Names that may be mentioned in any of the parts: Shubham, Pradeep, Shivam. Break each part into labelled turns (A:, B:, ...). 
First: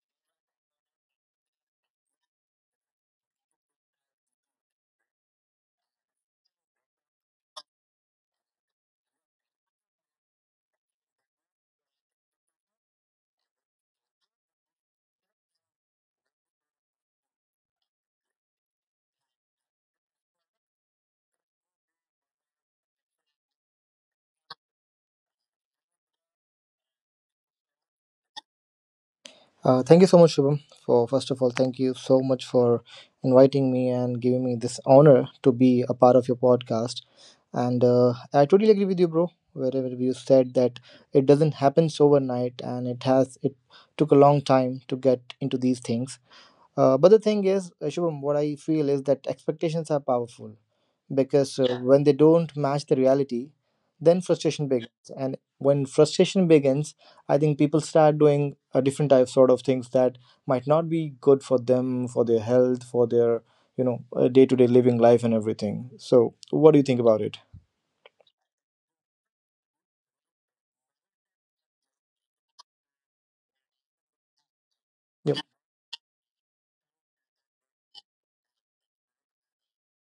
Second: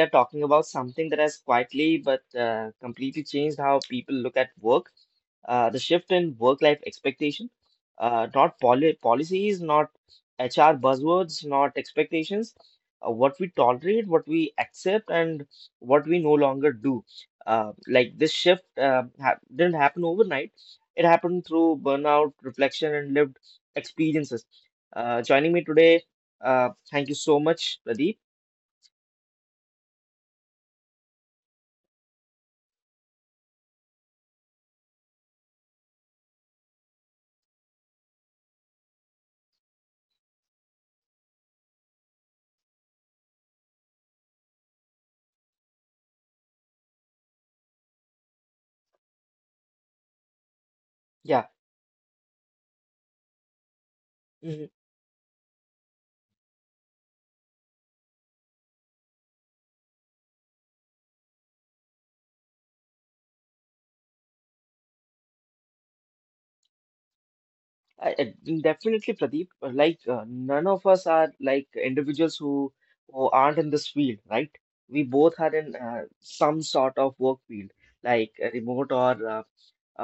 A: are talking about something that has quietly but completely changed how people look at work, the shift in work-life expectation, not policies, not HR buzzwords, not expectations, what we tolerate, what we accept, and what we no longer do. Like this shift ha didn't happen overnight. It happened through burnout, reflection, and lived experiences. Joining me today, thank you so much, Pradeep.
B: Thank you so much, Shubham. For First of all, thank you so much for inviting me and giving me this honor to be a part of your podcast. And I totally agree with you, bro. Wherever you said that it doesn't happen overnight, and it took a long time to get into these things. But the thing is, Shubham, what I feel is that expectations are powerful,
A: Yeah.
B: because when they don't match the reality, then frustration begins, and when frustration begins, I think people start doing a different type sort of things that might not be good for them, for their health, for their, day-to-day living life, and everything. So what do you think about it?
A: I, I- Definitely, Pradeep. Like none of us are like individuals who aren't in this field, right? We
B: Yep.
A: both are in some sort of work field, like remote or uh,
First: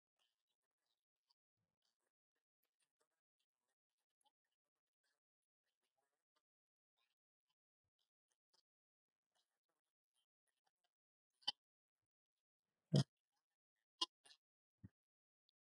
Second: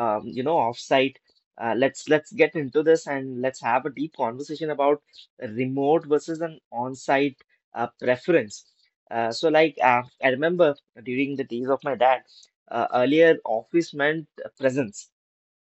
A: um, you know, offsite. Let's get into this and let's have a deep conversation about remote versus an on-site preference. So, like, I remember during the days of my dad. Earlier, office meant presence,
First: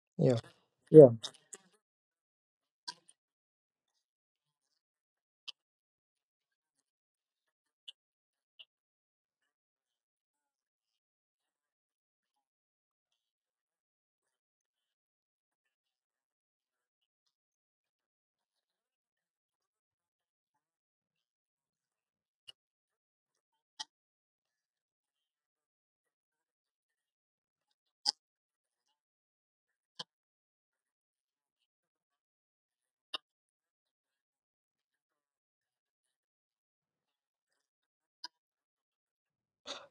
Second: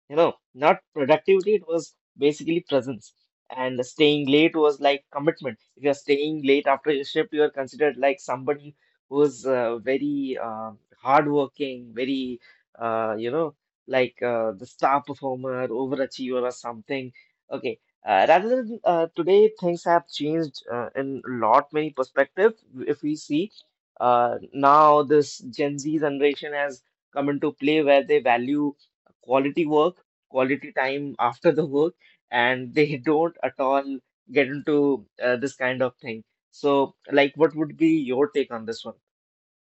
A: you know,
B: Yeah.
A: not
B: Yeah.
A: productivity, it was basically presence. And staying late was like commitment. If you're staying late after your shift, you're considered like somebody who's very, hardworking, very, you know, like the star performer, overachiever, or something. Okay. Rather than today, things have changed in a lot many perspective. If we see, now, this Gen Z generation has come into play where they value quality work, quality time after the work, and they don't at all get into this kind of thing. So, like, what would be your take on this one?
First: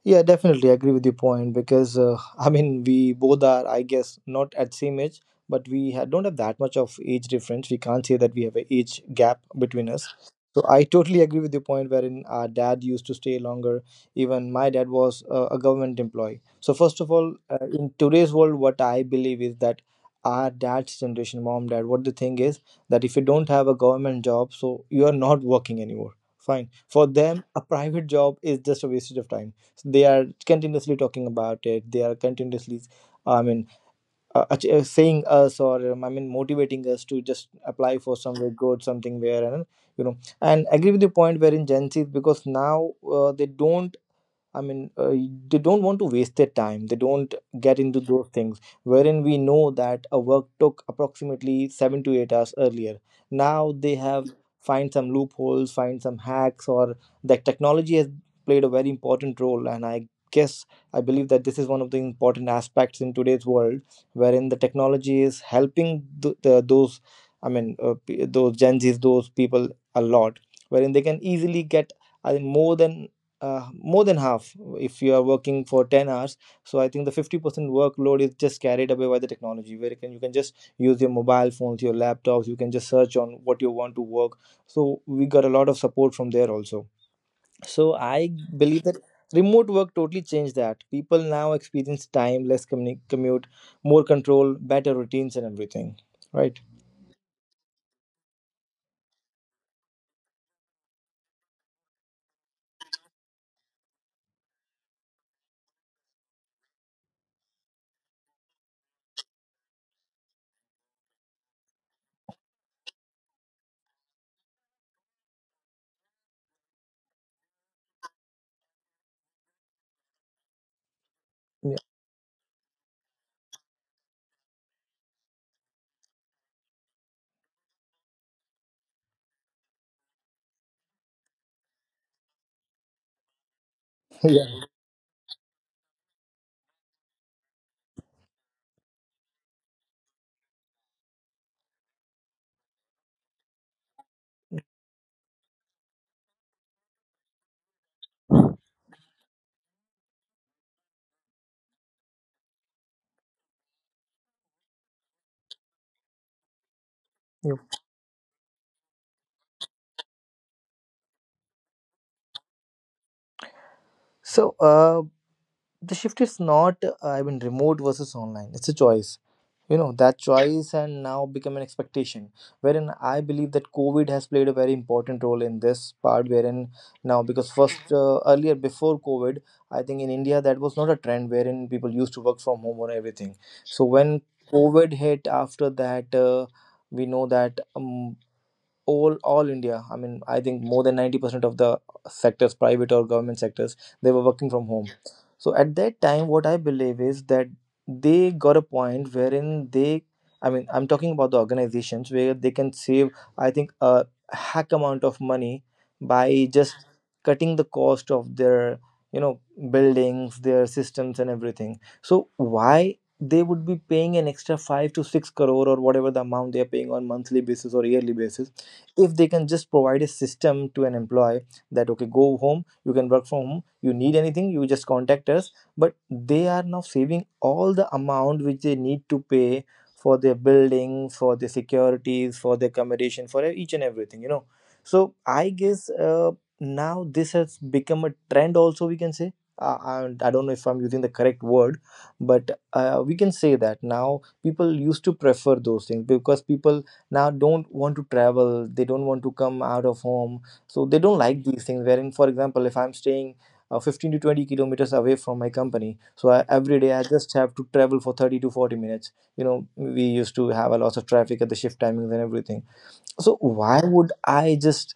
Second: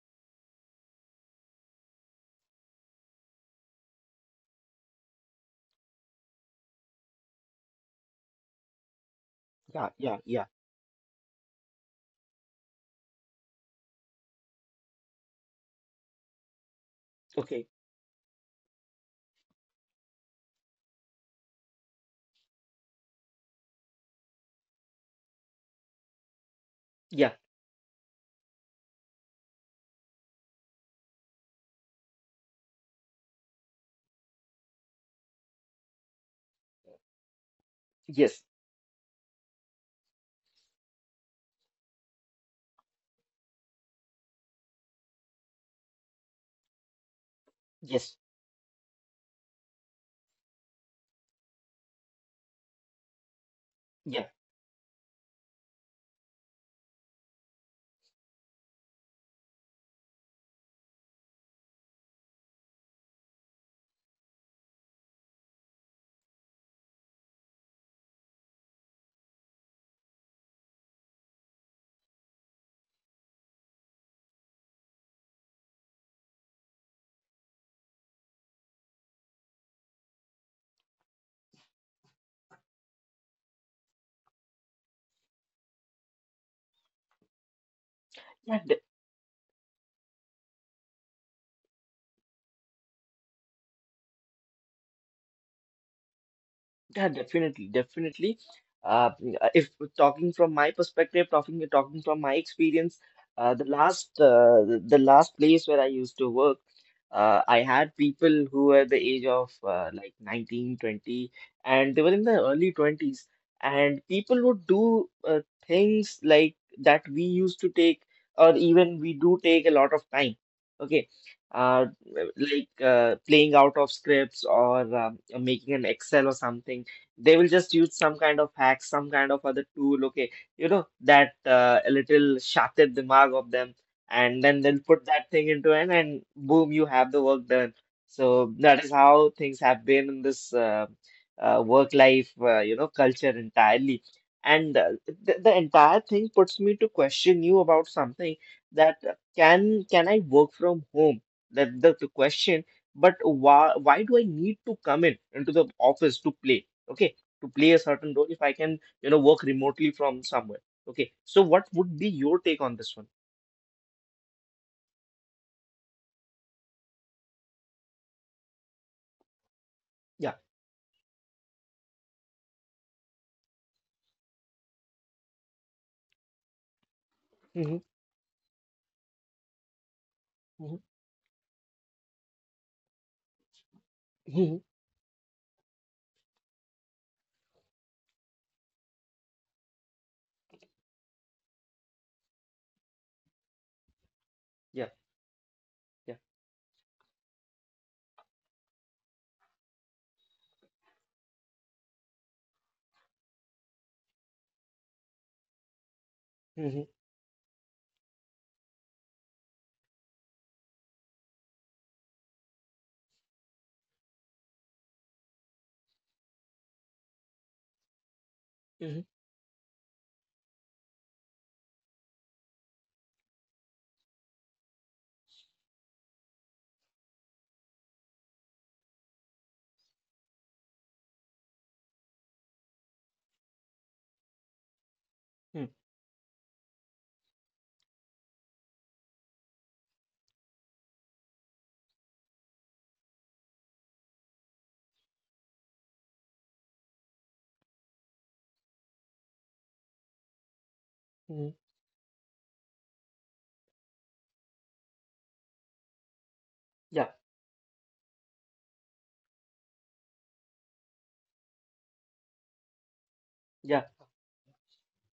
B: Yeah, definitely agree with your point because I mean, we both are, I guess, not at same age, but we don't have that much of age difference. We can't say that we have an age gap between
A: Yeah,
B: us.
A: yeah, yeah.
B: So I totally agree with your point wherein our dad used to stay longer. Even my dad was a government employee. So first of all,
A: Okay.
B: in today's world, what I believe is that our dad's generation, mom, dad, what the thing is, that if you don't have a government job, so you are not working anymore. Fine. For
A: Yeah,
B: them, a private job is just a wastage of time. They are continuously talking about it. They are continuously, I mean, saying us, or I mean, motivating us to just apply for
A: yes,
B: somewhere good, something where. And and agree with the point wherein Gen Z, because now they don't. I mean, they don't want to waste their time. They don't get into
A: yes,
B: those things wherein we know that a work took approximately 7 to 8 hours earlier. Now they
A: yeah.
B: have find some loopholes, find some hacks, or that technology has played a very important role. And I guess I believe that this is one of the important aspects in today's world, wherein the technology is helping the, those, I mean, those Gen Zs, those people a lot, wherein they can easily get, I think, more than half, if you are working for 10 hours. So I think the 50% workload is just carried away by the technology, where you can just use your mobile phones, your laptops. You can just search on what you want to work. So we got a lot of support from there also. So I
A: Yeah,
B: believe that remote work totally changed that. People now experience time less, commute, more control, better routines, and everything, right?
A: yeah, definitely, definitely. Uh, if talking from my perspective, talking from my experience, the last, the last place where I used to work, I had people who were the age of like 19, 20, and they were in the early 20s, and people would do things like that we used to take, or even we do take a lot of time. Okay.
B: Yeah.
A: uh, like playing out of scripts or making an Excel or something, they will just use some kind of hack, some kind of other tool, okay, you know, that a little shafted dimag of them, and then they'll
B: Yeah.
A: put that thing into an and boom, you have the work done. So that is how things have been in this work life, you know, culture entirely. And the entire thing puts me to question you about something, that can I work from home? That the question, but why do I need to come in into the office to play? Okay, to
B: Yeah.
A: play a certain role if I can, you know, work remotely from somewhere. Okay. So what would be your take on this one?
B: So the shift is not, I mean, remote versus online, it's a choice. You know that
A: Yeah.
B: choice and now become an expectation, wherein I believe that COVID has played a very important role in this part, wherein now, because
A: Hmm.
B: first earlier, before COVID, I think in India that
A: Hmm.
B: was not a trend wherein people used to work from home or everything. So when
A: Hmm.
B: COVID hit, after that, we know that, all India. I mean, I think more than 90% of the sectors, private or government sectors, they were working from
A: Yeah.
B: home. So at that
A: Yeah.
B: time, what I believe is that they got a point wherein they, I mean, I'm talking about the organizations where they can save, I think, a hack amount of money, by
A: Hmm.
B: just cutting the cost of their, you know, buildings, their systems, and everything. So why? They would be paying an extra 5 to 6 crore, or whatever the amount they are paying, on monthly basis or yearly basis,
A: Hmm.
B: if they can just provide a system to an employee that, okay, go home, you can work from home, you need anything, you just contact us. But they are now saving all the amount which they need to pay for their building, for their securities, for their accommodation, for each and everything. So I
A: Hmm.
B: guess, now this has become a trend also, we can say. I don't know if I'm using the correct word, but we can say that now people used to prefer those things, because people now don't want to travel, they don't want to come out of home. So they don't
A: Hmm.
B: like these things, wherein, for example, if I'm staying 15 to 20 kilometers away from my company, so every day
A: Yeah.
B: I just have to travel for 30 to 40 minutes. You know, we used to have a lot of traffic at the shift timings and everything. So
A: Yeah.
B: why would I just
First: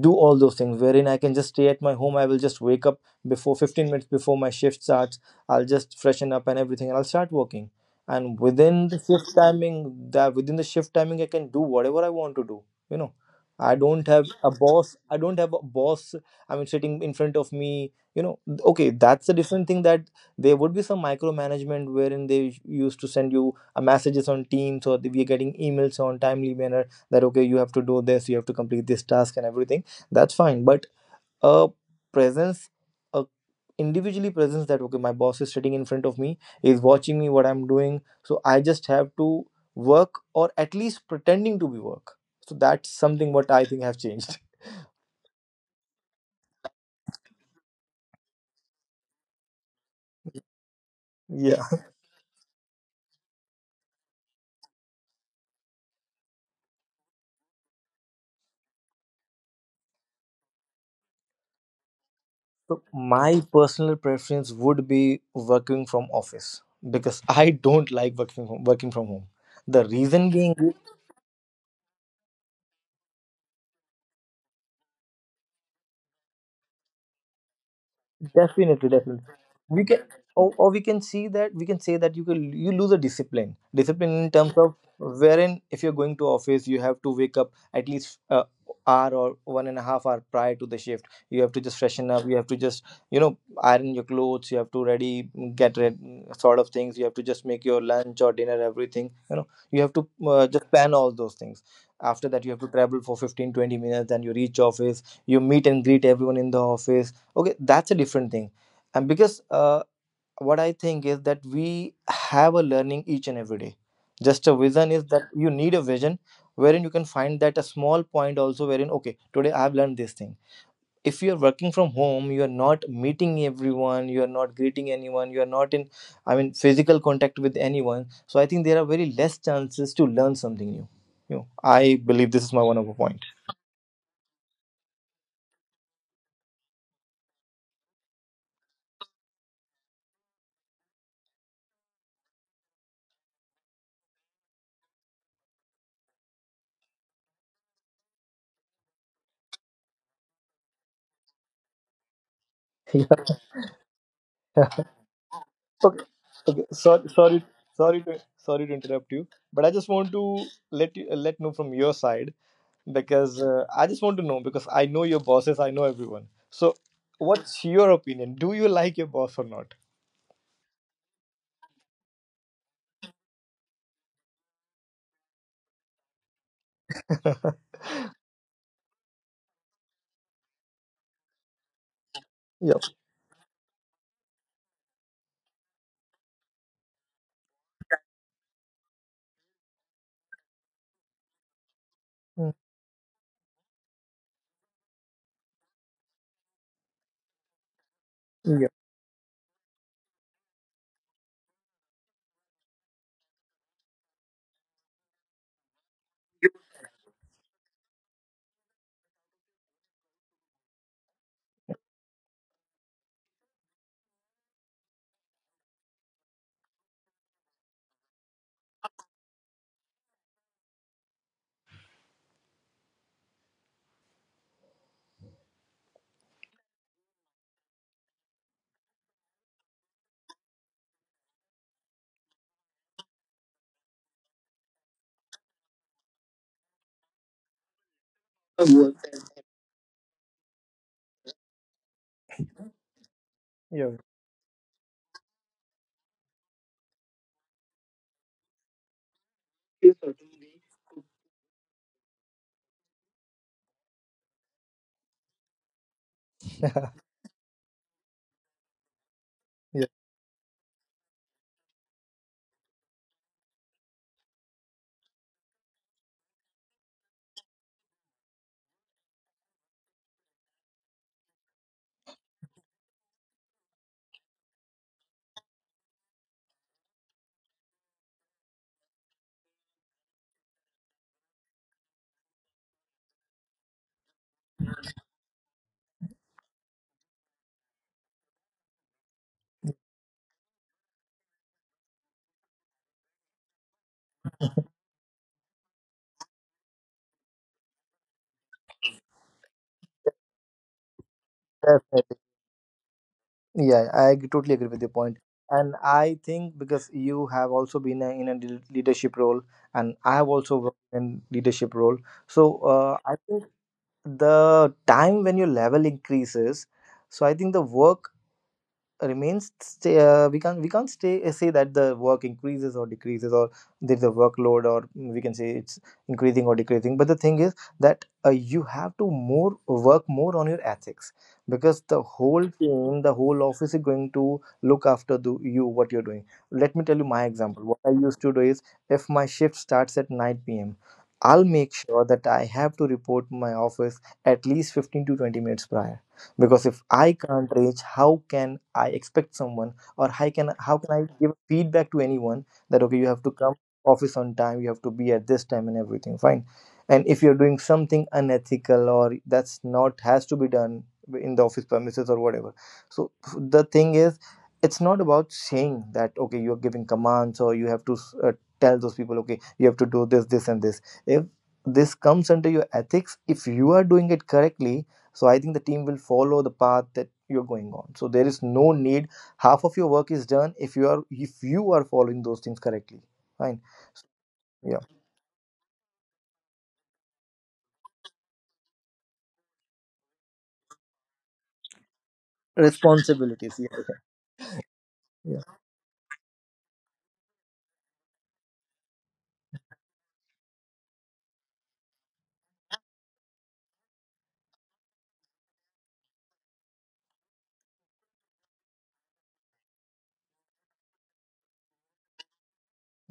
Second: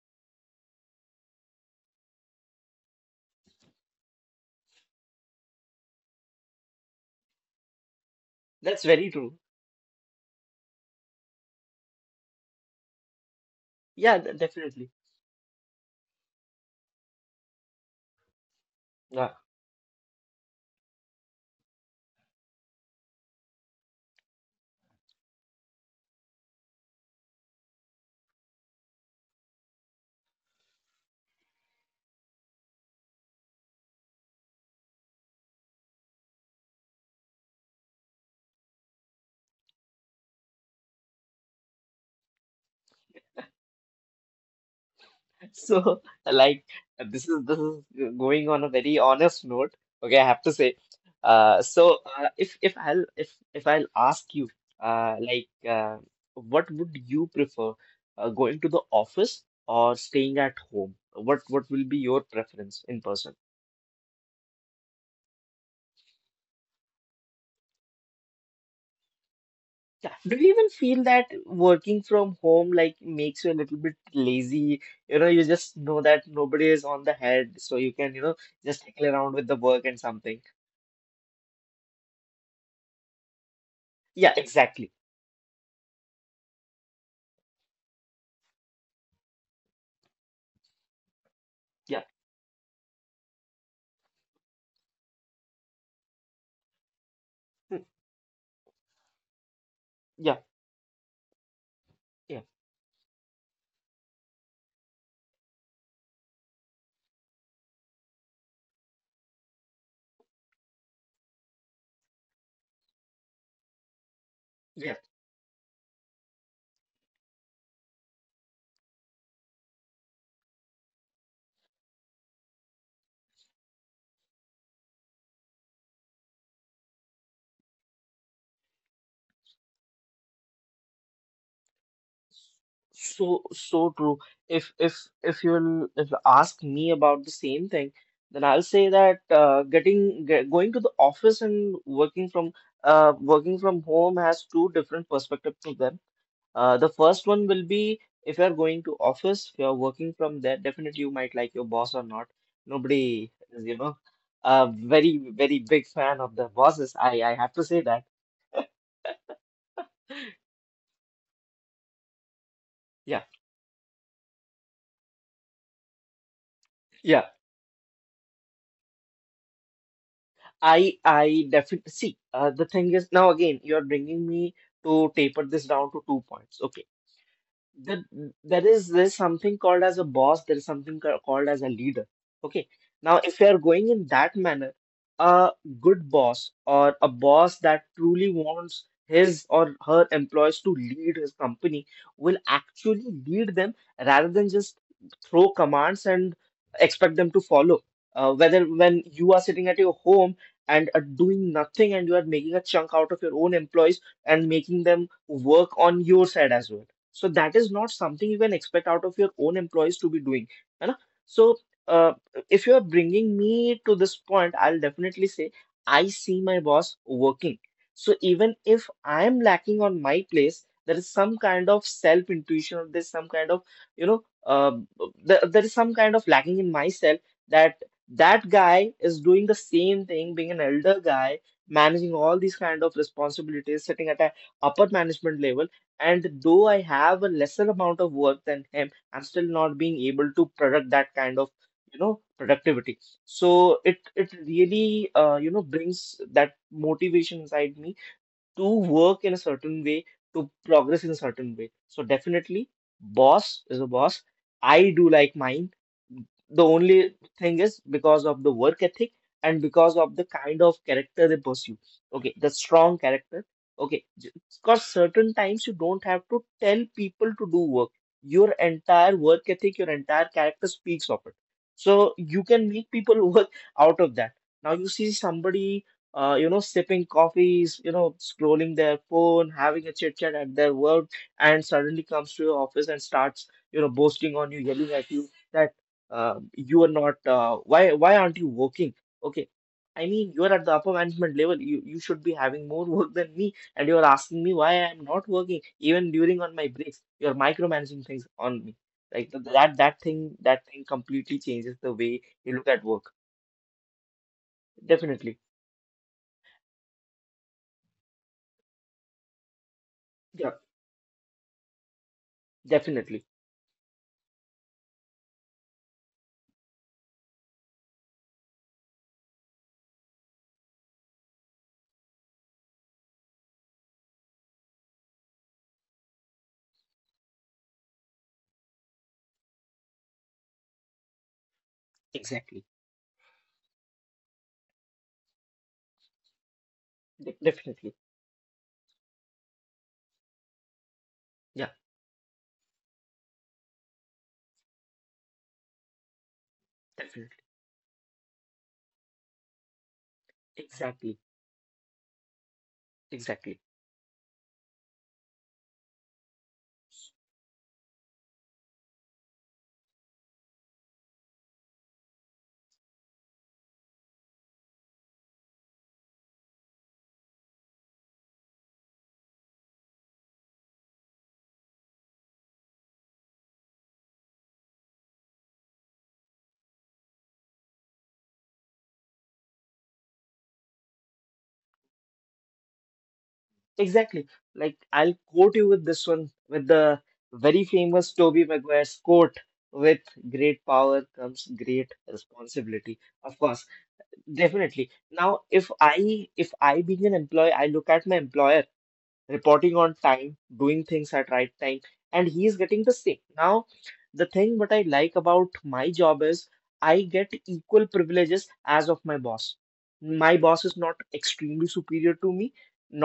B: do all those things wherein I can just stay at my home? I will just wake up before 15 minutes before my shift starts, I'll just freshen up and everything, and I'll start working. And
A: That's very true.
B: within the shift timing I can do whatever I want to do. You know, i don't
A: Yeah,
B: have a
A: definitely.
B: boss i don't have a boss, I mean, sitting in front of me. Okay, that's
A: Yeah.
B: a different thing. That there would be some micromanagement wherein they used to send you a messages on Teams, or we are getting emails on timely manner, that, okay, you have to do this, you have to complete this task and everything, that's fine. But a presence a individually presence, that, okay, my boss is sitting in front of me, is watching me what I'm doing, so I just have to work, or at least pretending to be work. So that's something what I think have changed.
A: So, like, this is going on a very honest note. Okay, I have to say.
B: Yeah.
A: So if I'll ask you, like, what would you prefer, going to the office or staying at home? What will be your
B: So
A: preference in person?
B: my personal preference would be working from office, because I don't like working from home. The
A: Yeah.
B: reason
A: Do
B: being.
A: you even feel that working from home like makes you a little bit lazy? You know, you just know that nobody is on the head, so you can, you know, just
B: Definitely,
A: tickle
B: definitely.
A: around with the
B: We
A: work
B: can,
A: and something.
B: or we can say that you lose a discipline in
A: Yeah,
B: terms of
A: exactly.
B: wherein, if you're going to office, you have to wake up at least a hour or 1.5 hour prior to the shift. You have to just
A: Yeah.
B: freshen up. You have to just you know iron your clothes. You have to get ready, sort of things. You have to just make your
A: Mm,
B: lunch or dinner, everything. You know, you have to
A: Yeah,
B: just plan all those things. After
A: yeah.
B: that, you have to travel for 15-20 minutes. Then you reach office. You meet and greet everyone in the office. Okay, that's a different thing. And because, what I think is that we have a learning each and every day. Just a
A: Yeah,
B: vision
A: yeah.
B: is that you need a vision, wherein you can find that a small point also, wherein, okay, today I've learned this thing. If you're working from home, you're not meeting everyone, you're not greeting anyone, you're not in, I mean, physical contact with anyone. So I think there are very less chances to learn something new you know I believe this is my one of a point.
A: So so true. If if if you ask me about the same thing, then I'll say that getting going to the office and working from, working from home has two different perspectives to them. The first one will be if you're going to office, if you're working from there, definitely you might like your boss or not. Nobody is, you know, a
B: Yeah.
A: very big
B: Okay.
A: fan of the
B: Okay.
A: bosses.
B: Sorry,
A: I
B: sorry,
A: have to say
B: sorry
A: that.
B: to sorry to interrupt you, but I just want to let know from your side,
A: Yeah,
B: because I just want to know, because I know your bosses, I know everyone. So,
A: yeah.
B: what's your opinion? Do you like your boss or not?
A: I definitely see. The thing is now again, you're bringing me to taper this down to two points. Okay, that there's something called as a boss, there is something called as a leader, okay.
B: Yep.
A: Now if you are going in that manner, a good boss or a boss that truly wants his or her employees to lead his company will
B: Mm.
A: actually lead them, rather than just throw commands and expect them to follow. Whether
B: Yeah.
A: when you are sitting at your home and are doing nothing, and you are making a chunk out of your own employees and making them work on your side as well, so that is not something you can expect out of your own employees to be doing. You know? So uh, if you are bringing me to this point, I'll definitely say I see my boss working. So even if I am lacking on my place, there is some kind of self-intuition, or there's some kind of, you know, there is some kind of lacking in myself, that that guy is doing the same thing, being an elder guy, managing all these kind of responsibilities, sitting at a upper management level, and though I have a lesser amount of work than
B: Work.
A: him, I'm still not being able to product that kind of, you know, productivity. So
B: Yeah.
A: it really, you know, brings that motivation inside me to work in a certain
B: Yes, sir.
A: way, to progress in a certain way. So definitely, boss is a boss, I do like mine. The only thing is because of the work ethic, and
B: Yeah.
A: because of the kind of character they pursue, okay, the strong character, okay. Because certain times you don't have to tell people to do work, your entire work ethic, your entire character speaks of it, so you can make people work out of that. Now you see somebody, you know, sipping coffees, you know, scrolling their phone, having a chit chat at their work, and suddenly comes to your office and starts, you know, boasting on you, yelling at you, that you are not, why aren't you working? Okay. I mean, you're at the upper management level. You should be having more work than me, and you're asking me why I'm not working, even during on my breaks. You're micromanaging things on me. Like that thing, that thing completely changes the
B: Definitely.
A: way you look at work.
B: Yeah, I totally agree with your point.
A: Definitely.
B: And I think, because you have also been in a leadership role, and I have
A: Yeah,
B: also worked in leadership role, so, I
A: definitely.
B: think the time when your level increases, so I think the work we can't say that the work increases or decreases, or there's a workload, or we can say it's increasing or decreasing, but the thing is that, you have to more work more on your ethics, because the whole
A: Exactly.
B: team, the whole office, is going to look after you what you're doing. Let me tell you my example. What I
A: Definitely.
B: used to do is, if my shift starts at 9 p.m., I'll
A: Yeah,
B: make sure that I have to report my office at least 15 to 20 minutes prior, because if I
A: definitely.
B: can't reach, how can I expect someone, or how can I
A: Exactly.
B: give feedback to anyone that, okay, you have to come
A: Exactly.
B: office on time, you have to be at this time and everything, fine. And if you're doing something unethical, or that's not has to be done in the office premises or whatever, so the thing is, it's not about saying that, okay, you're giving commands, or you have to uh, tell those people, okay, you have to do this, this, and this. If this comes under your ethics, if you are doing it correctly, so I think the team will follow the path that you're going on. So there is no need. Half of your work is done if you are following those things correctly. Fine.
A: Exactly.
B: Yeah.
A: Like I'll quote you with this one, with the very famous Toby Maguire's quote: with great power comes great responsibility. Of
B: Responsibilities.
A: course,
B: Yeah.
A: definitely.
B: Yeah.
A: Now, if I being an employee, I look at my employer reporting on time, doing things at right time, and he is getting the same. Now, the thing what I like about my job is I get equal privileges as of my boss. My boss is not extremely superior to me,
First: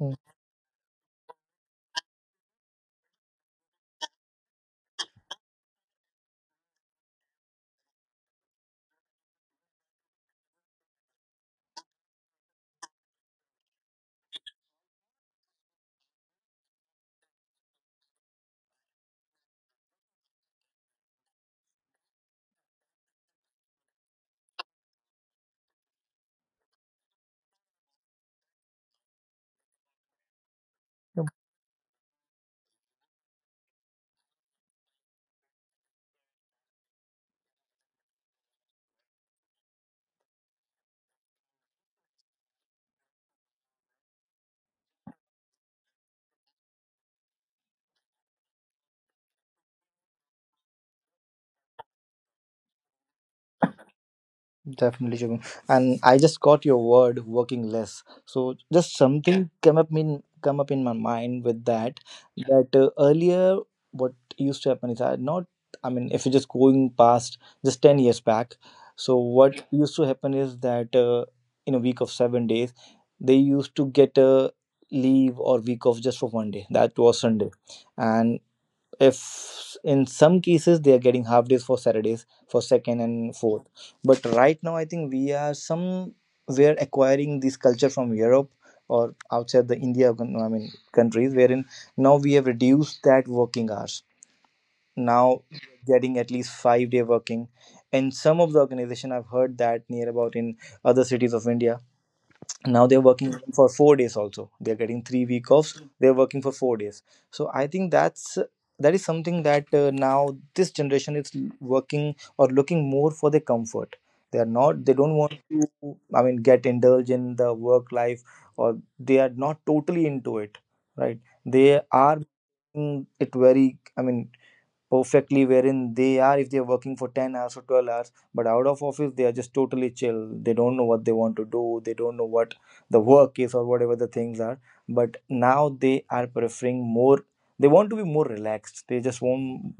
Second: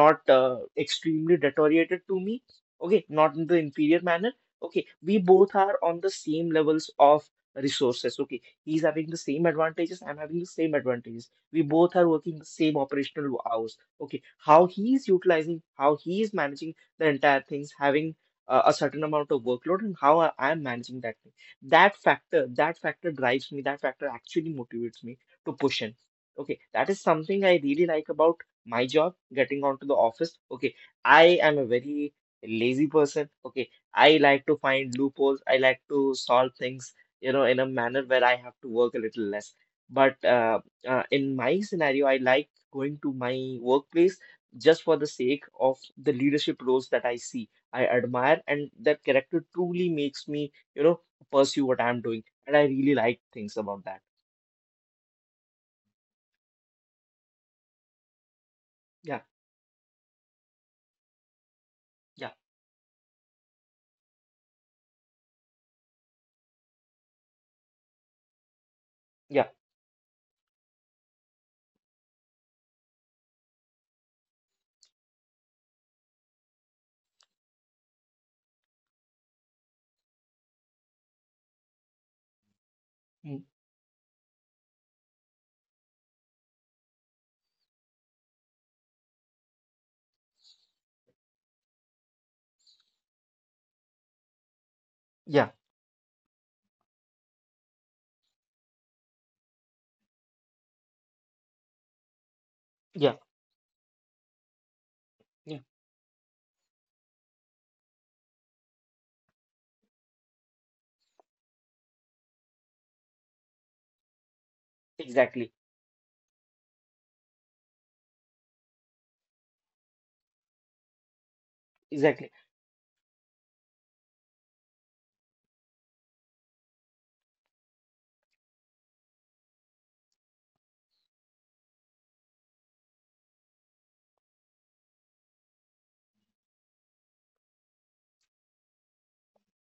B: Mm.
A: extremely deteriorated to me. Okay, not in the inferior manner. Okay, we both are on the same levels of resources. Okay, he's having the same advantages. I'm having the same advantages. We both are working the same operational hours. Okay, how he is utilizing, how he is managing the entire things, having a certain amount of workload, and how I'm managing that thing. That factor drives me, that factor actually motivates me to push in. Okay, that is something I really like about my job, getting onto the office. Okay, I am a very lazy person. Okay, I like to find loopholes, I like to solve things, you know, in a manner where I have to work a little less. But in my scenario, I like going to my workplace just for the sake of the leadership roles that I see, I admire, and that character truly makes me, you know, pursue what I'm doing. And I really like things about that.
B: Definitely, Shubham. And I just got your word "working less." So just, yeah,
A: Yeah,
B: something came up in come up in my mind with that.
A: yeah,
B: Yeah. That earlier, what used to happen is I not. I mean, if you're just going past just 10 years back, so
A: yeah,
B: what, yeah, used to happen is that in a week of 7 days, they used to get a leave or week off just for one day. That was Sunday, and if in some cases they are getting half days for Saturdays for second and
A: mm,
B: fourth, but right now I think we are acquiring this culture from Europe or outside the India, I mean, countries wherein now we have reduced that working hours, now
A: yeah,
B: getting at least 5 day working. And some of the organization I've heard that near about in other cities of India, now they're
A: yeah,
B: working, mhm, for 4 days also, they're getting 3 week
A: yeah,
B: offs, they're working for 4 days. So I think that is something that now this generation is working or looking more for their comfort. They are not they don't want
A: exactly,
B: to, I mean, get indulged in the work life, or they are not totally into it, right? They are,
A: exactly.
B: it very, I mean, perfectly wherein they are, if they are working for 10 hours or 12 hours but out of office they are just totally chill, they don't know what they want to do, they don't know what the work is or whatever the things are. But now they are preferring more, they want to be more relaxed, they just want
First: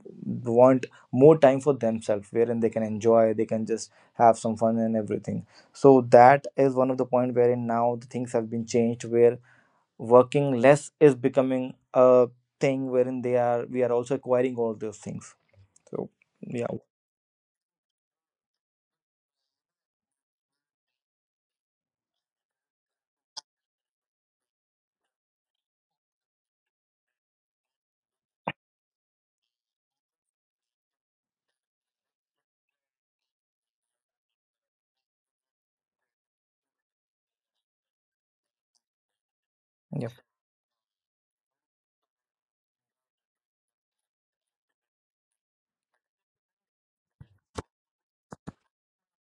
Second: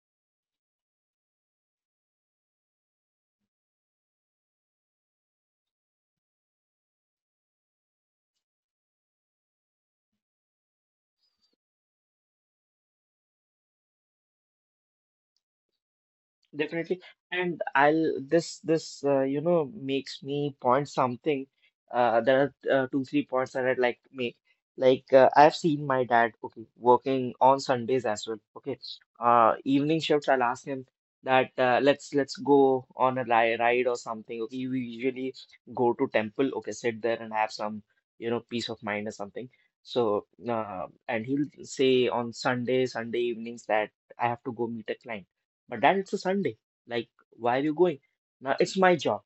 B: want more time for themselves wherein they can enjoy, they can just have some fun and everything. So that is one of the point wherein now the things have been changed, where working less is becoming a thing wherein they are we are also acquiring all those things. So, yeah.
A: Definitely. And I'll, this you know, makes me point something. There are two three points that I'd like to make. Like I've seen my dad, okay, working on Sundays as well. Okay, evening shifts. I'll ask him that, let's go on a li ride or something. Okay, we usually go to temple. Okay, sit there and have some, you know, peace of mind or something.
B: Yeah.
A: So and he'll say on Sunday evenings that I have to go meet a client. But that, it's a Sunday. Like, why are you going? Now, it's my job.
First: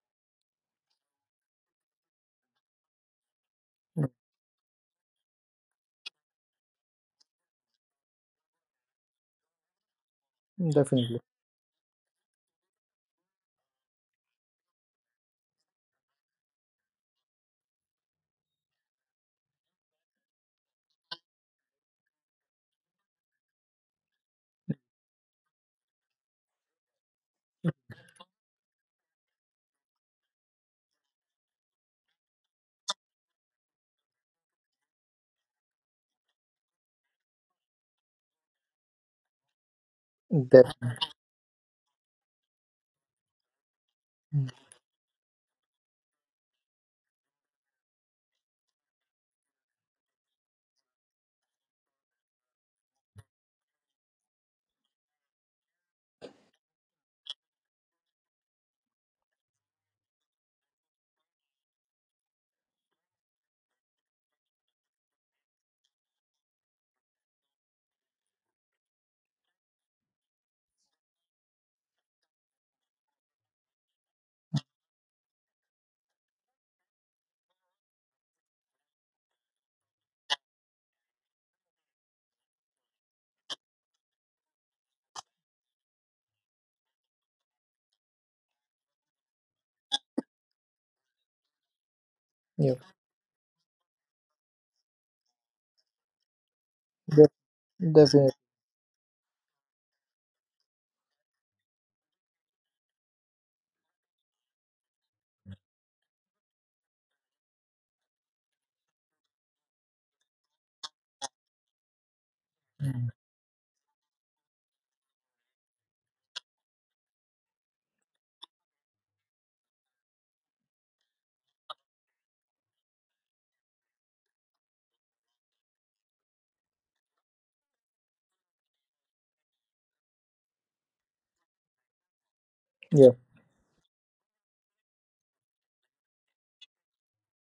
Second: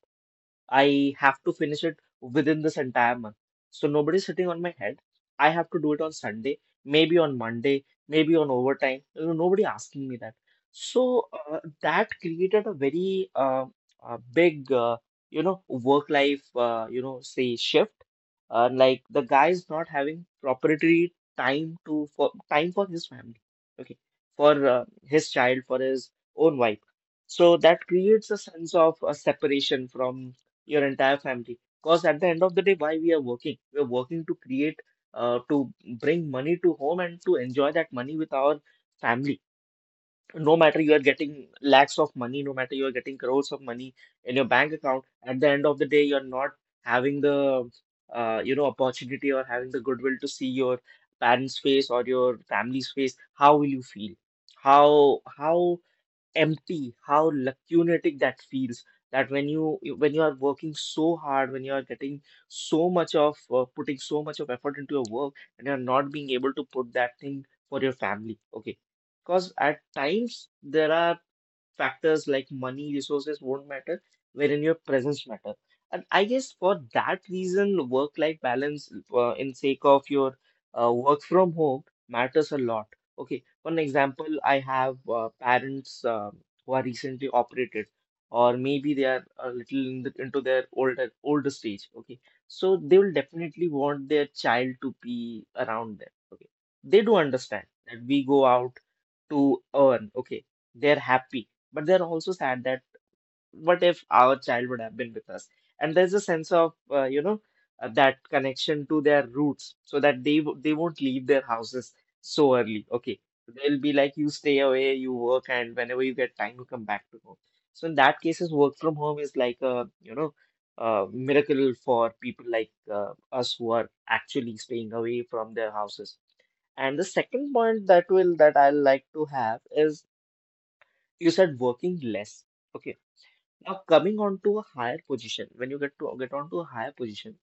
A: I have to finish it within this entire month. So
B: Mm.
A: nobody's sitting on my head. I have to do it on Sunday, maybe on Monday, maybe on overtime. You know, nobody asking me that.
B: Definitely.
A: That created a very big, work life, say shift. Like, the guy is not having proprietary time to for time for his family, okay, for his child, for his own wife. So that creates a sense of a separation from your entire family. Because at the end of the day, why we are working? We are working to create, to bring money to home and to enjoy that money with our family. No
B: Def-
A: matter you are getting lakhs of money, no matter you are getting crores of money in your
B: mm,
A: bank account, at the end of the day, you're not having the opportunity or having the goodwill to see your parents' face or your family's face. How will you feel? How empty, how lacunatic that feels. That when you are working so hard, when you are getting so much of putting so much of effort into your work, and you are not being able to put that thing for your family. Okay, because at times there are factors like money, resources won't matter, wherein your presence matter. And I guess for that reason, work-life balance in sake of your work from home matters a lot. Okay, for an example, I have parents who are recently operated, or maybe they are a little into their older stage. Okay, so
B: yeah,
A: they will definitely want their child to be around them. Okay, they do
B: def-
A: understand that we
B: definitely.
A: go out to earn. Okay, they're happy but they're also sad that what if our child would have been with us? And there's a sense of that connection to their roots, so that they won't leave their houses so early.
B: Mm.
A: Okay, they'll be like you stay away, you work, and whenever you get time, you come back to home. So in that cases, work from home is like a a miracle for people like us who are actually staying away from their houses. And the second point that I like to have is you said working less. Okay.
B: Yeah.
A: Now coming on to a higher position, when you get on to a higher position,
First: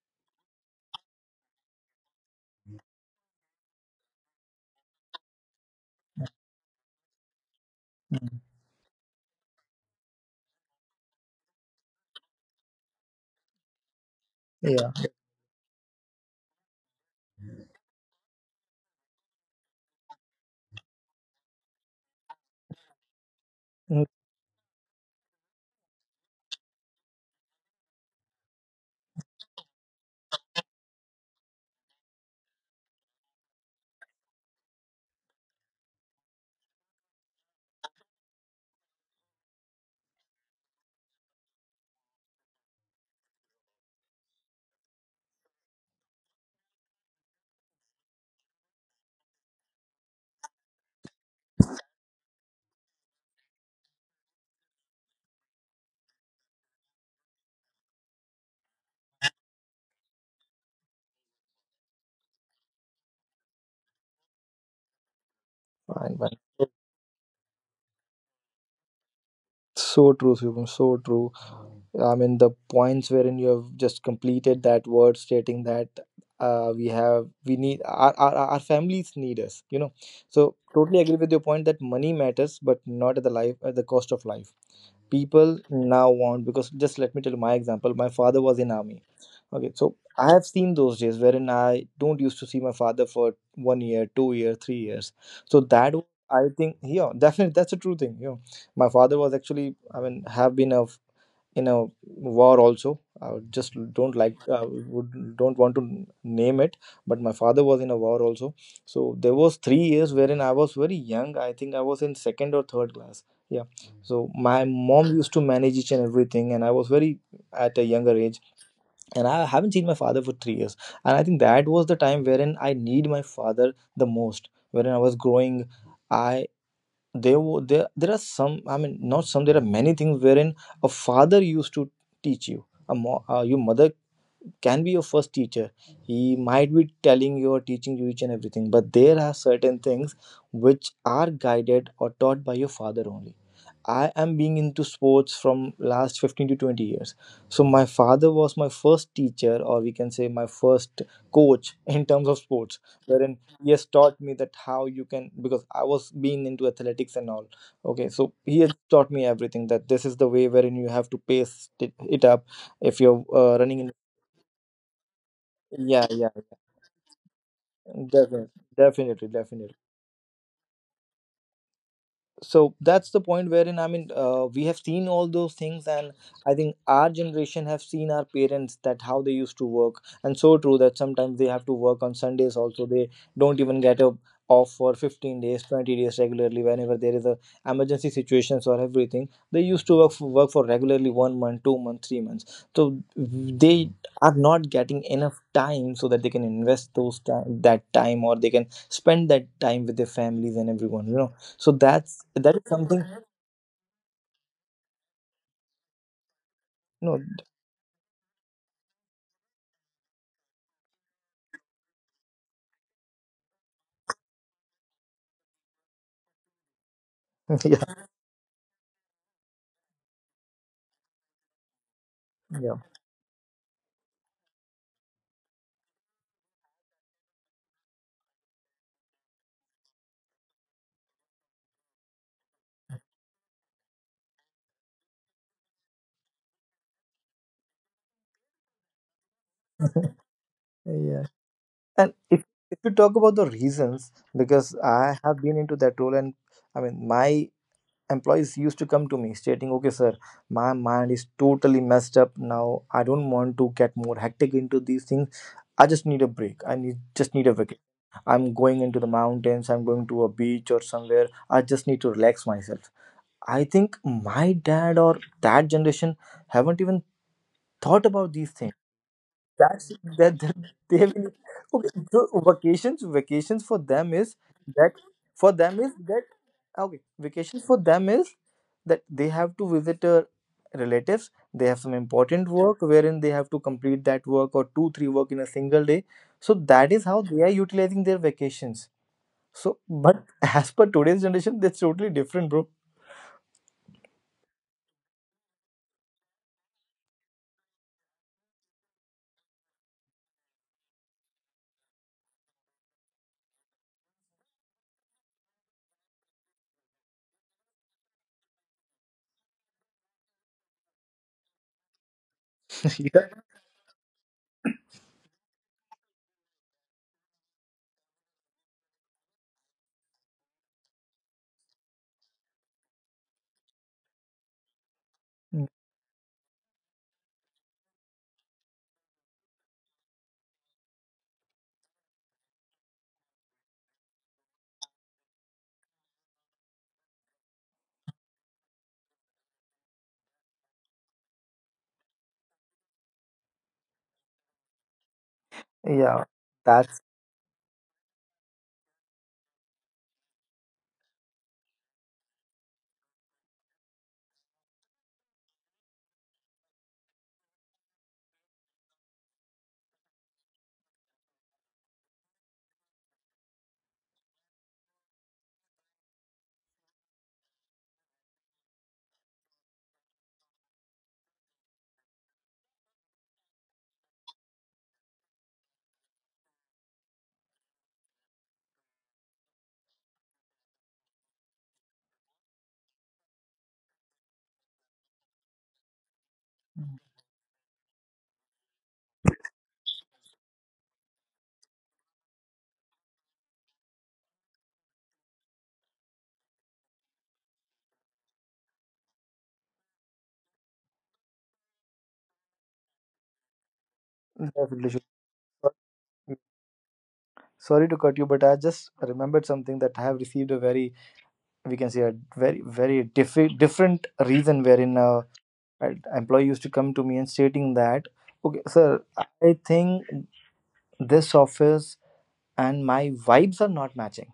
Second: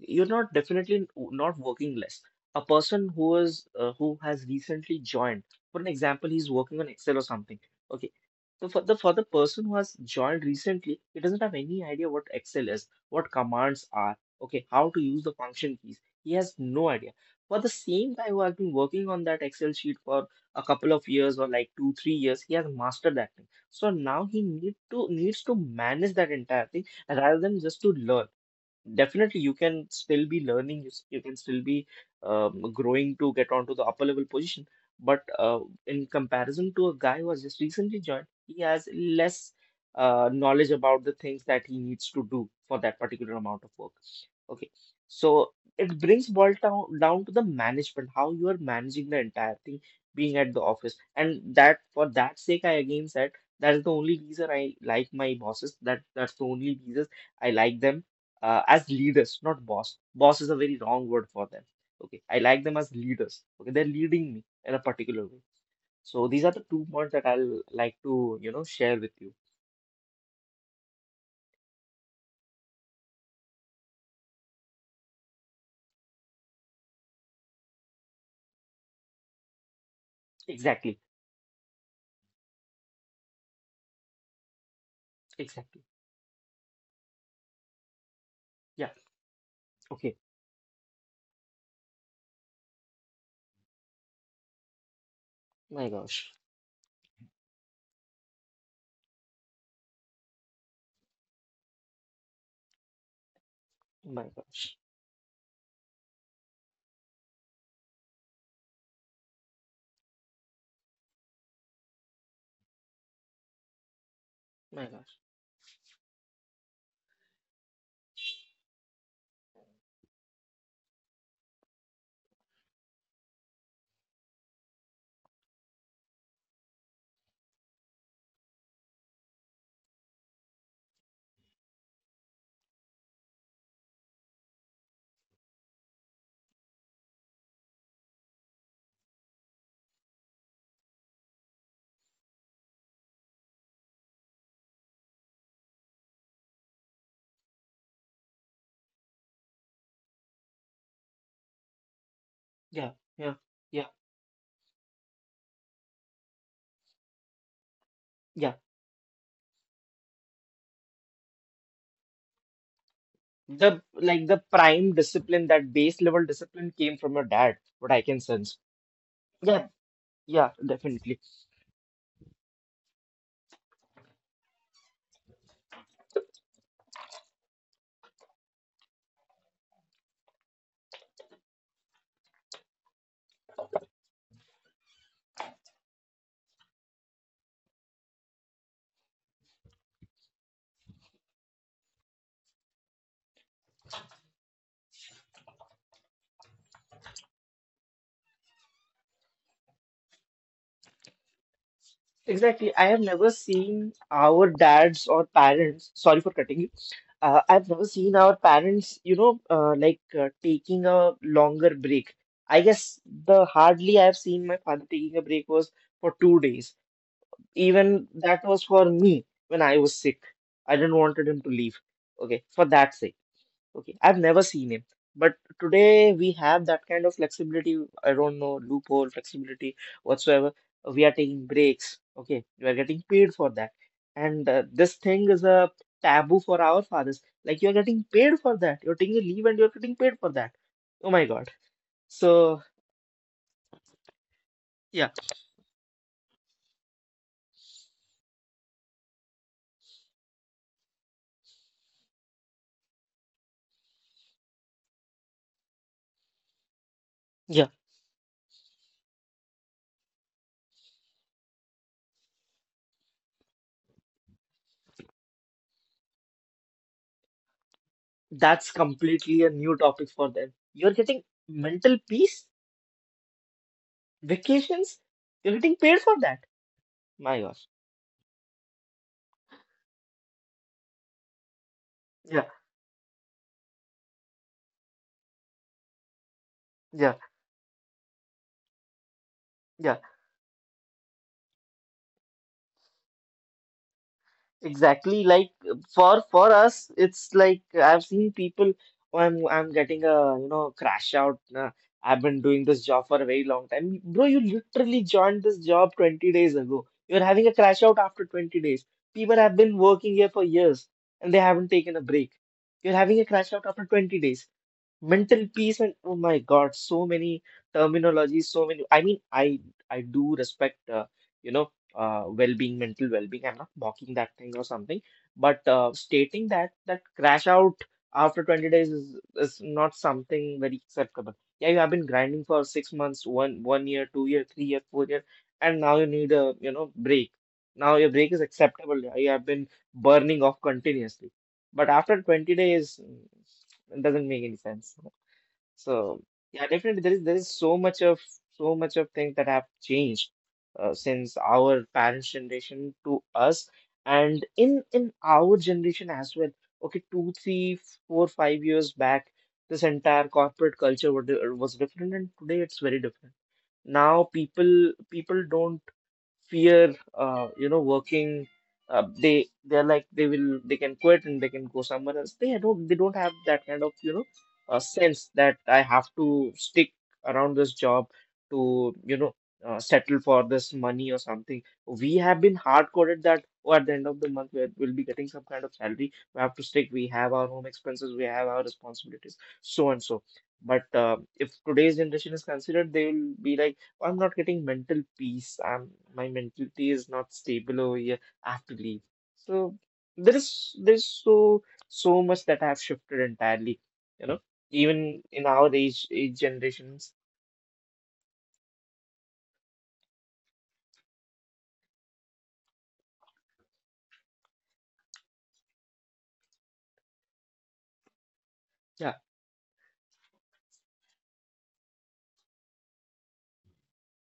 A: you're not definitely not working less. A person who is who has recently joined, for an example, he's working on Excel or something. Okay.
B: Mm.
A: So for the person who has joined recently, he doesn't have any idea what Excel is, what commands are, okay,
B: Yeah.
A: how to use the function keys. He has no idea. For the same guy who has been working on that Excel sheet for a couple of years or like two, 3 years, he has mastered that thing. So
B: Mm.
A: now he needs to manage that entire thing rather than just to learn. Definitely, you can still be learning. You can still be growing to get onto the upper level position. But in comparison to a guy who has just recently joined, he has less knowledge about the things that he needs to do for that particular amount of work. Okay, so it brings boils down to the management, how you are managing the entire thing, being at the office, and that for that sake, I again said that is the only reason I like my bosses. That's the only reason I like them as leaders, not boss. Boss is a very wrong word for them. Okay, I like them as leaders. Okay, they're leading me in a particular way.
B: Fine.
A: So
B: Fine.
A: these are the
B: So
A: 2 points that I'll like to, share with you.
B: so true, Shubham, so true. I mean, the points wherein you have just completed that word stating that we need, our families need us. So,
A: Exactly,
B: totally agree with your point that money matters, but not at the cost of life. People
A: exactly.
B: now want, because just let me tell you my example. My father was in
A: Yeah.
B: army. Okay, so
A: Okay.
B: I have seen those days wherein I don't used to see my father for 1 year, 2 year, 3 years. So
A: My
B: that was,
A: gosh.
B: I think, yeah, definitely that's a true thing. You know, my father was actually, I mean, have been a in a war also. I would just don't
A: My gosh.
B: would don't want to name it, but my father was in a war also. So there was 3 years wherein I was very young. I think I was in second or third class. Yeah. So my
A: My
B: mom
A: gosh.
B: used to manage each and everything, and I was very at a younger age, and I haven't seen my father for 3 years. And I think that was the time wherein I need my father the most, wherein I was growing. I there are some, I mean, not some, there are many things wherein a father used to teach you. Your mother can be your first teacher, he might be telling you or teaching you each and everything, but there are certain things which are guided or taught by your father only. I am being into sports from last 15 to 20 years. So my father was my first teacher, or we can say my first coach in terms of sports,
A: Yeah. Yeah.
B: wherein he has
A: Yeah.
B: taught me that how you can, because I was being into athletics and all. Okay, so
A: Yeah.
B: he has taught me everything, that this is the way wherein you have to pace it up if you're running
A: The
B: in,
A: like the prime discipline, that base
B: yeah,
A: level
B: yeah, yeah.
A: discipline came from your dad, what I can
B: Definitely,
A: sense.
B: definitely,
A: Yeah.
B: definitely.
A: Yeah, definitely.
B: So that's the point wherein, I mean, we have seen all those things, and I think our generation have seen our parents that how they used to work. And so true that sometimes they have to work on Sundays also, they don't even get a off for 15 days, 20 days regularly. Whenever there is a emergency situations or everything, they used to work for regularly 1 month, 2 months, 3 months, so they are not getting enough time, so that they can invest that time, or they can spend that time with their families and everyone. So that is
A: Exactly. I have
B: something.
A: never seen our dads or parents, sorry for cutting you.
B: No.
A: I've never seen our parents, like taking a longer break. I guess the hardly I've seen my father taking a break was for 2 days.
B: Yeah.
A: Even that was for me when I was sick. I didn't wanted him to leave. Okay, for
B: Yeah.
A: that sake. Okay, I've never seen him. But today we have that kind of flexibility. I don't know, loophole flexibility whatsoever. We are taking breaks. Okay, we are getting paid for that. And this thing is a taboo for our fathers. Like you're getting paid for that. You're taking a leave and you're getting paid for that. Oh my
B: Yeah.
A: God.
B: And if,
A: So
B: you talk about the reasons, because
A: yeah,
B: I have been into that role and, I mean, my employees used to come to me stating, okay, sir, my mind is totally messed up now, I don't want to get more hectic into these things, I just need a break, I need just need a
A: yeah,
B: vacation, I'm going into the mountains, I'm going to a beach or somewhere, I just need to relax myself. I think my dad or that generation haven't even thought about these things.
A: that's completely a new
B: That's
A: topic for
B: that, that
A: them.
B: they
A: You're
B: have
A: getting
B: been- okay.
A: mental
B: So
A: peace,
B: vacations for them is that,
A: vacations.
B: for
A: You're
B: them
A: getting
B: is
A: paid for
B: that
A: that.
B: okay.
A: My
B: Vacations
A: gosh.
B: for them is that they have to visit relatives. They have some important
A: Yeah,
B: work wherein they have to complete that work or two three work in a single day. So that is
A: yeah,
B: how they are utilizing their vacations. So,
A: yeah.
B: but as per today's generation, that's totally different, bro.
A: Exactly, like for us, it's like I've seen people. Oh, I'm getting a crash out. I've been doing this job for a very long time, bro. You literally joined this job 20 days ago. You're having a crash out after 20 days. People have been working here for years and they haven't taken a break. You're having
B: Yeah.
A: a crash out after 20 days. Mental peace and oh my God, so many terminologies, so many. I do respect you know well-being, mental well-being. I'm not mocking that thing or something, but stating that crash out after 20 days is not something very acceptable. Yeah, you have been grinding for 6 months, one year, 2 year, 3 year, 4 year, and now you need a break. Now your break is acceptable. Yeah, you have been burning off continuously, but after 20 days, it doesn't make any sense. So
B: Yeah,
A: yeah,
B: that's
A: definitely there is so much of things that have changed since our parents' generation to us, and in our generation as well. Okay, two, three, four, 5 years back, this entire corporate culture was different, and today it's very different. Now people don't fear working they they're like they can quit and they can go somewhere else. They don't have that kind of sense that I have to stick around this job to settle for this money or something. We have been hard coded that oh, at the end of the month we will be getting some kind of salary, we have to stick, we have our home expenses, we have our responsibilities, so and so. But if today's generation is considered, they will be like I'm not getting mental peace. I'm My mentality is not stable over here. I have to leave. So there's so much that I have shifted entirely. You know,
B: definitely.
A: even in our age generations,
B: Sorry to cut you, but I just remembered something, that I have received a very, we can say, a very very different reason wherein an employee used to come to me and stating that, okay, sir,
A: yeah,
B: I think this office and my vibes are not matching.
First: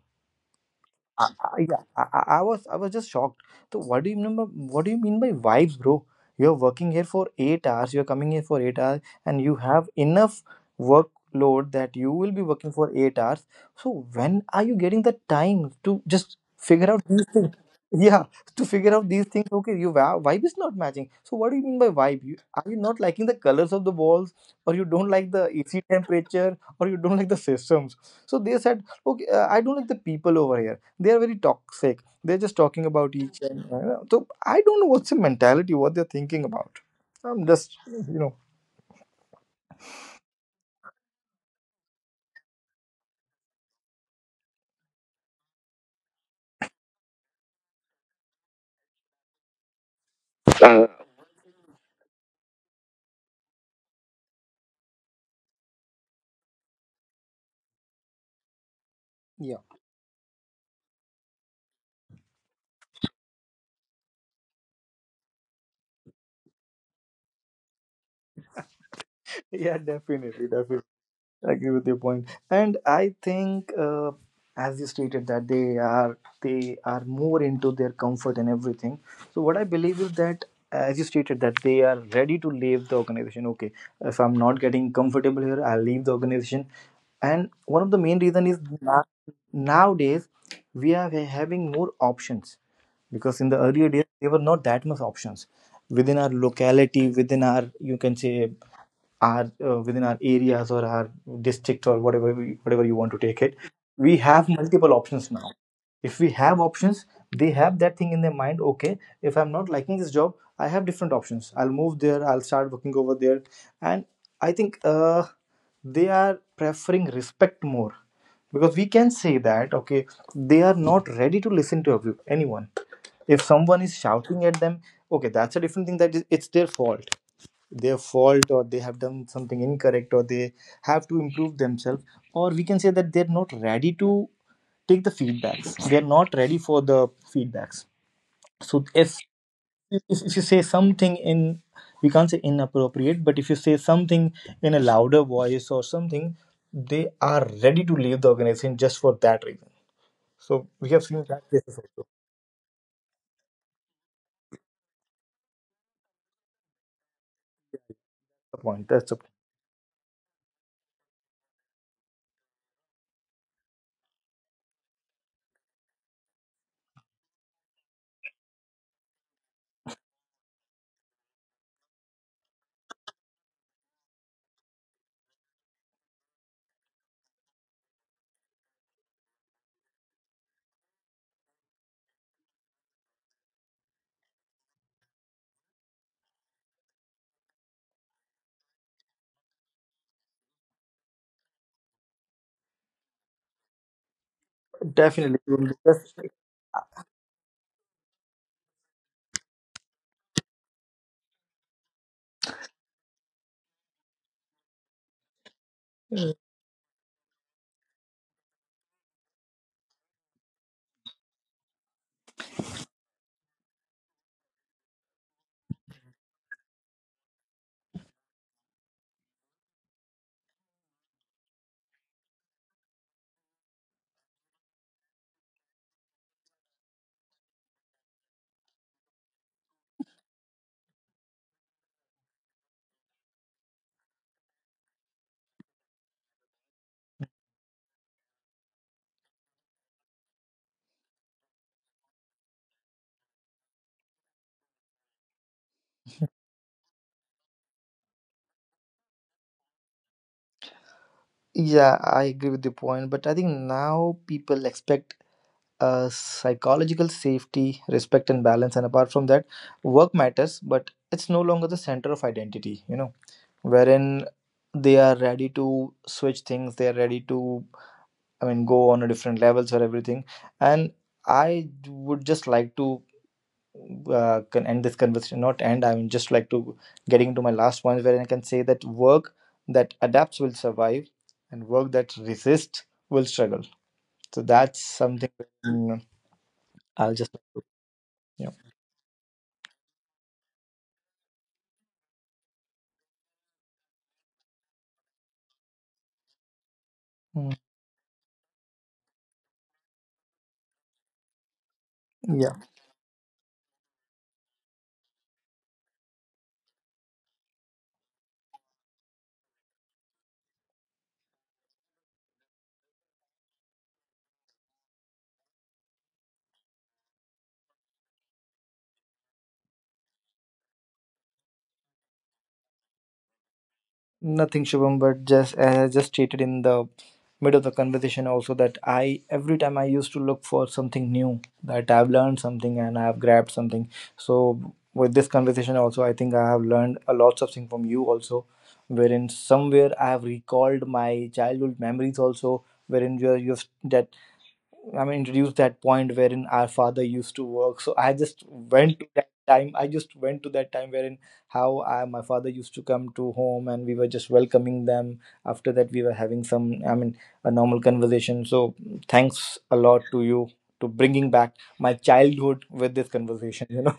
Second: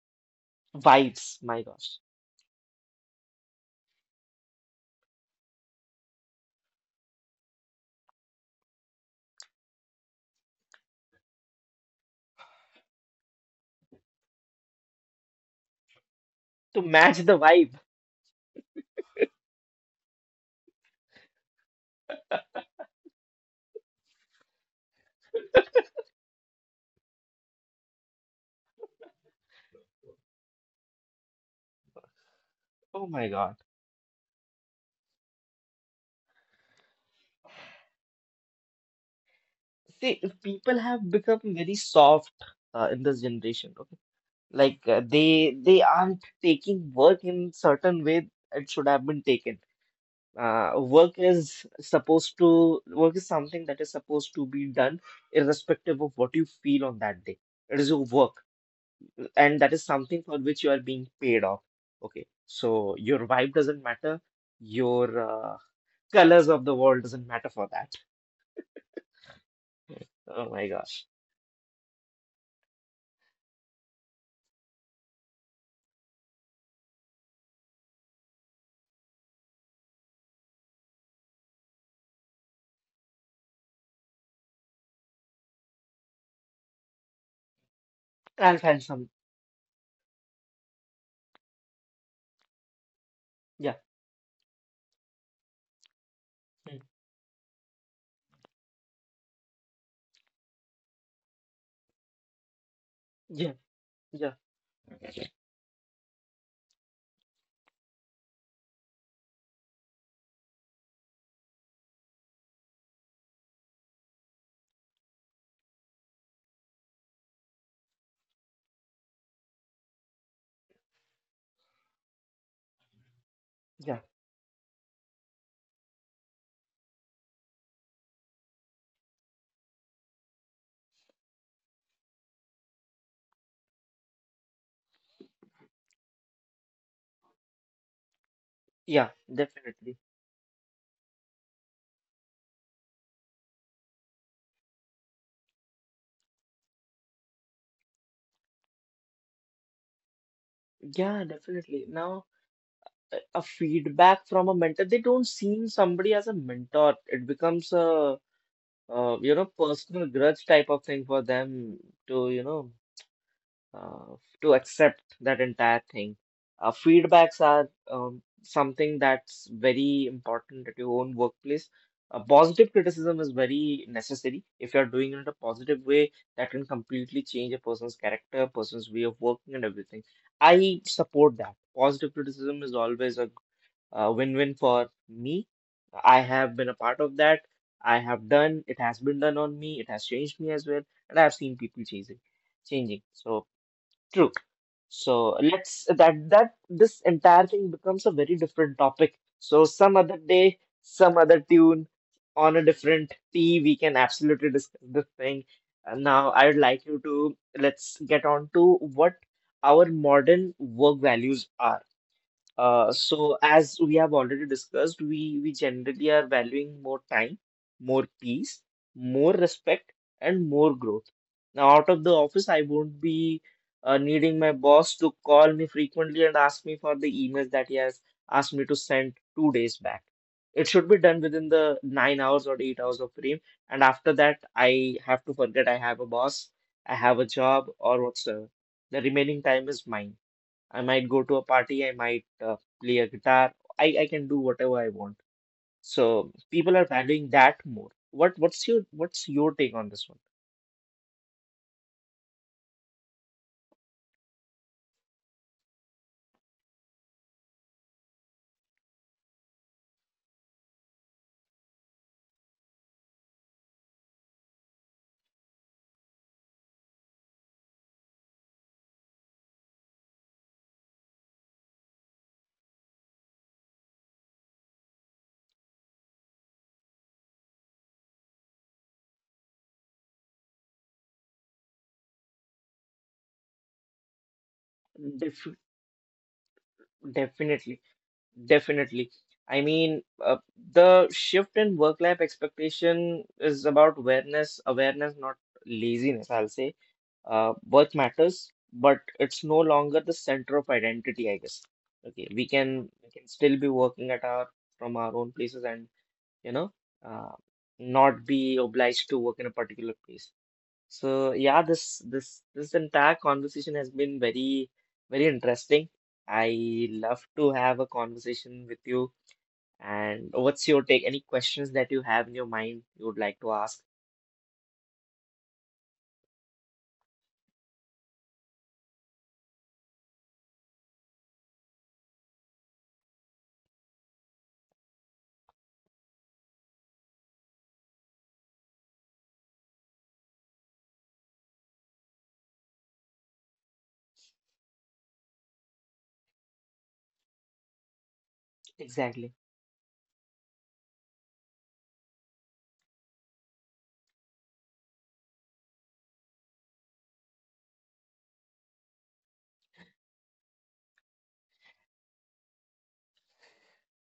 B: I,
A: vibes. My
B: yeah,
A: gosh,
B: I was just shocked. So what do you mean by, what do you mean by vibes, bro? You're working here for 8 hours, you're coming here for 8 hours, and you have enough workload that you will be working for 8 hours. So when are you getting the time to just
A: to
B: figure out
A: match
B: these
A: the
B: things?
A: vibe.
B: Yeah, to figure out these things. Okay, your vibe is not matching. So what do you mean by vibe? Are you not liking the colors of the walls, or you don't like the AC temperature, or you don't like the systems? So they said, okay, I don't like the people over here, they are very toxic, they're just talking
A: Oh
B: about
A: my
B: each
A: God.
B: and, so I don't know what's the mentality, what they're thinking about, I'm just,
A: See, people have become very soft in this generation. Okay, like they aren't taking work in certain way it should have been taken. Work is something that is supposed to be done irrespective of what you feel on that day. It is your work,
B: yeah.
A: and that is something for which you are being paid off. Okay, so your vibe doesn't matter, your colors of the world doesn't matter for that.
B: Yeah, definitely,
A: Oh my
B: definitely.
A: gosh.
B: I agree with your point. And I think, as you stated that they are more into their comfort and everything. So what I believe is that, as you stated, that they are ready to leave the organization. Okay, if I'm not getting comfortable here, I'll leave the organization. And one of the main reason is,
A: I'll find some.
B: nowadays, we are having more options, because in the
A: Yeah.
B: earlier days there were not that much options within our
A: Mm.
B: locality, within our, you can say, our, within our areas or our district, or whatever we, whatever you want to take it,
A: Yeah.
B: we
A: Yeah.
B: have multiple options now. If we have options, they have that thing in their mind, okay, if I'm not liking this job, I have different options, I'll move there, I'll start working over there. And I think, they are preferring respect more, because we can say that, okay, they are not ready to listen to every, anyone. If someone is
A: Yeah.
B: shouting at them, okay, that's a different thing, that is, it's their fault, their fault, or they have done something incorrect, or they have to improve themselves, or we can say that they're not ready to take the feedbacks, they're not ready for the feedbacks. So
A: Yeah.
B: if,
A: Definitely.
B: you say something in, we can't say inappropriate, but if you say something in a louder voice or something, they are ready to leave the organization just for that reason. So we have
A: Yeah.
B: seen that
A: Definitely.
B: cases also.
A: Now, a feedback from a mentor. They don't see somebody as a mentor. It becomes a
B: That's the point that's the
A: personal grudge type of thing for them to uh, to accept that entire thing. Feedbacks are something that's very important at your own workplace. Positive criticism is very necessary. If you're doing it in a positive way, that can completely change a person's character, person's way of working, and everything. I support that. Positive criticism is always a win-win for me. I have been a part of that. I have done, it has been done on me, it has changed me as well, and I've seen people changing. So true.
B: point.
A: So
B: Definitely.
A: let's
B: That's-
A: that that this entire thing becomes a very different topic. So some other day, some other tune, on a different tea, we can absolutely discuss this thing. And now I would like you to, let's get on to what our modern work values are. So as we have already discussed, we generally are valuing more time, more peace, more respect, and more growth. Now, out of the office, I won't be needing my boss to call me frequently and ask me for the emails that he has asked me to send 2 days back. It should be done within the 9 hours or 8 hours of frame, and after that, I have to forget I have a boss, I have a job, or whatsoever. The remaining time is mine. I might go to a party, I might play a guitar. I can do whatever I want. So people are valuing that more. What's your take on this
B: yeah, I agree with the point, but I think now people expect, psychological safety, respect, and balance. And apart from that, work matters, but it's no longer the center of identity. Wherein they are ready to switch things, they are ready to, I mean, go on a different levels or everything. And I would just like to, can end this conversation, not end, I mean, just like to getting into my last one, where I can say that work that adapts will survive, and work that resists will struggle. So that's
A: one?
B: something. mm, I'll just,
A: Definitely,
B: yeah.
A: definitely. I mean, the shift in work-life expectation is about awareness, not laziness, I'll say.
B: Mm.
A: Work matters, but it's no longer the center of identity, I guess. Okay,
B: Yeah.
A: we can still be working at our from our own places and, you know, uh, not be obliged to work in a particular place. So yeah, this entire conversation has been very interesting. I love to have a conversation with you. And what's your take? Any questions that you have in your mind you would like to ask?
B: Nothing, Shubham, but just as I just stated in the mid of the conversation also, that I every time I used to look for something new, that I've learned something and I've grabbed something. So with this conversation also, I think I have learned a lot of things from you also, wherein somewhere I have recalled my childhood memories also, wherein you are you've that I mean, introduced that point wherein our father used to work. So I just went to that
A: Exactly.
B: time. I just went to that time wherein how my father used to come to home and we were just welcoming them. After that, we were having some, I mean, a normal conversation. So thanks a lot to you to bringing back my childhood with this conversation.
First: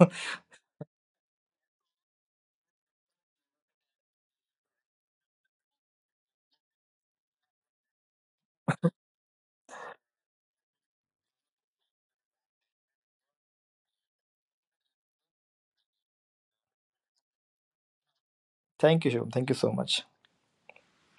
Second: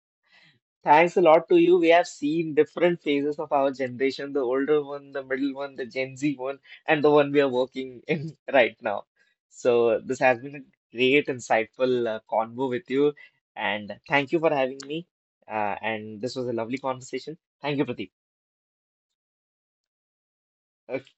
A: Thanks a lot to you. We have seen different phases of our generation, the older one, the middle one, the Gen Z one, and the one we are working in right now. So this has been a great, insightful convo with you, and thank you for having me. And this was a lovely conversation. Thank you, Pradeep.
B: Thank you, Shivam. Thank you so much.
A: Okay.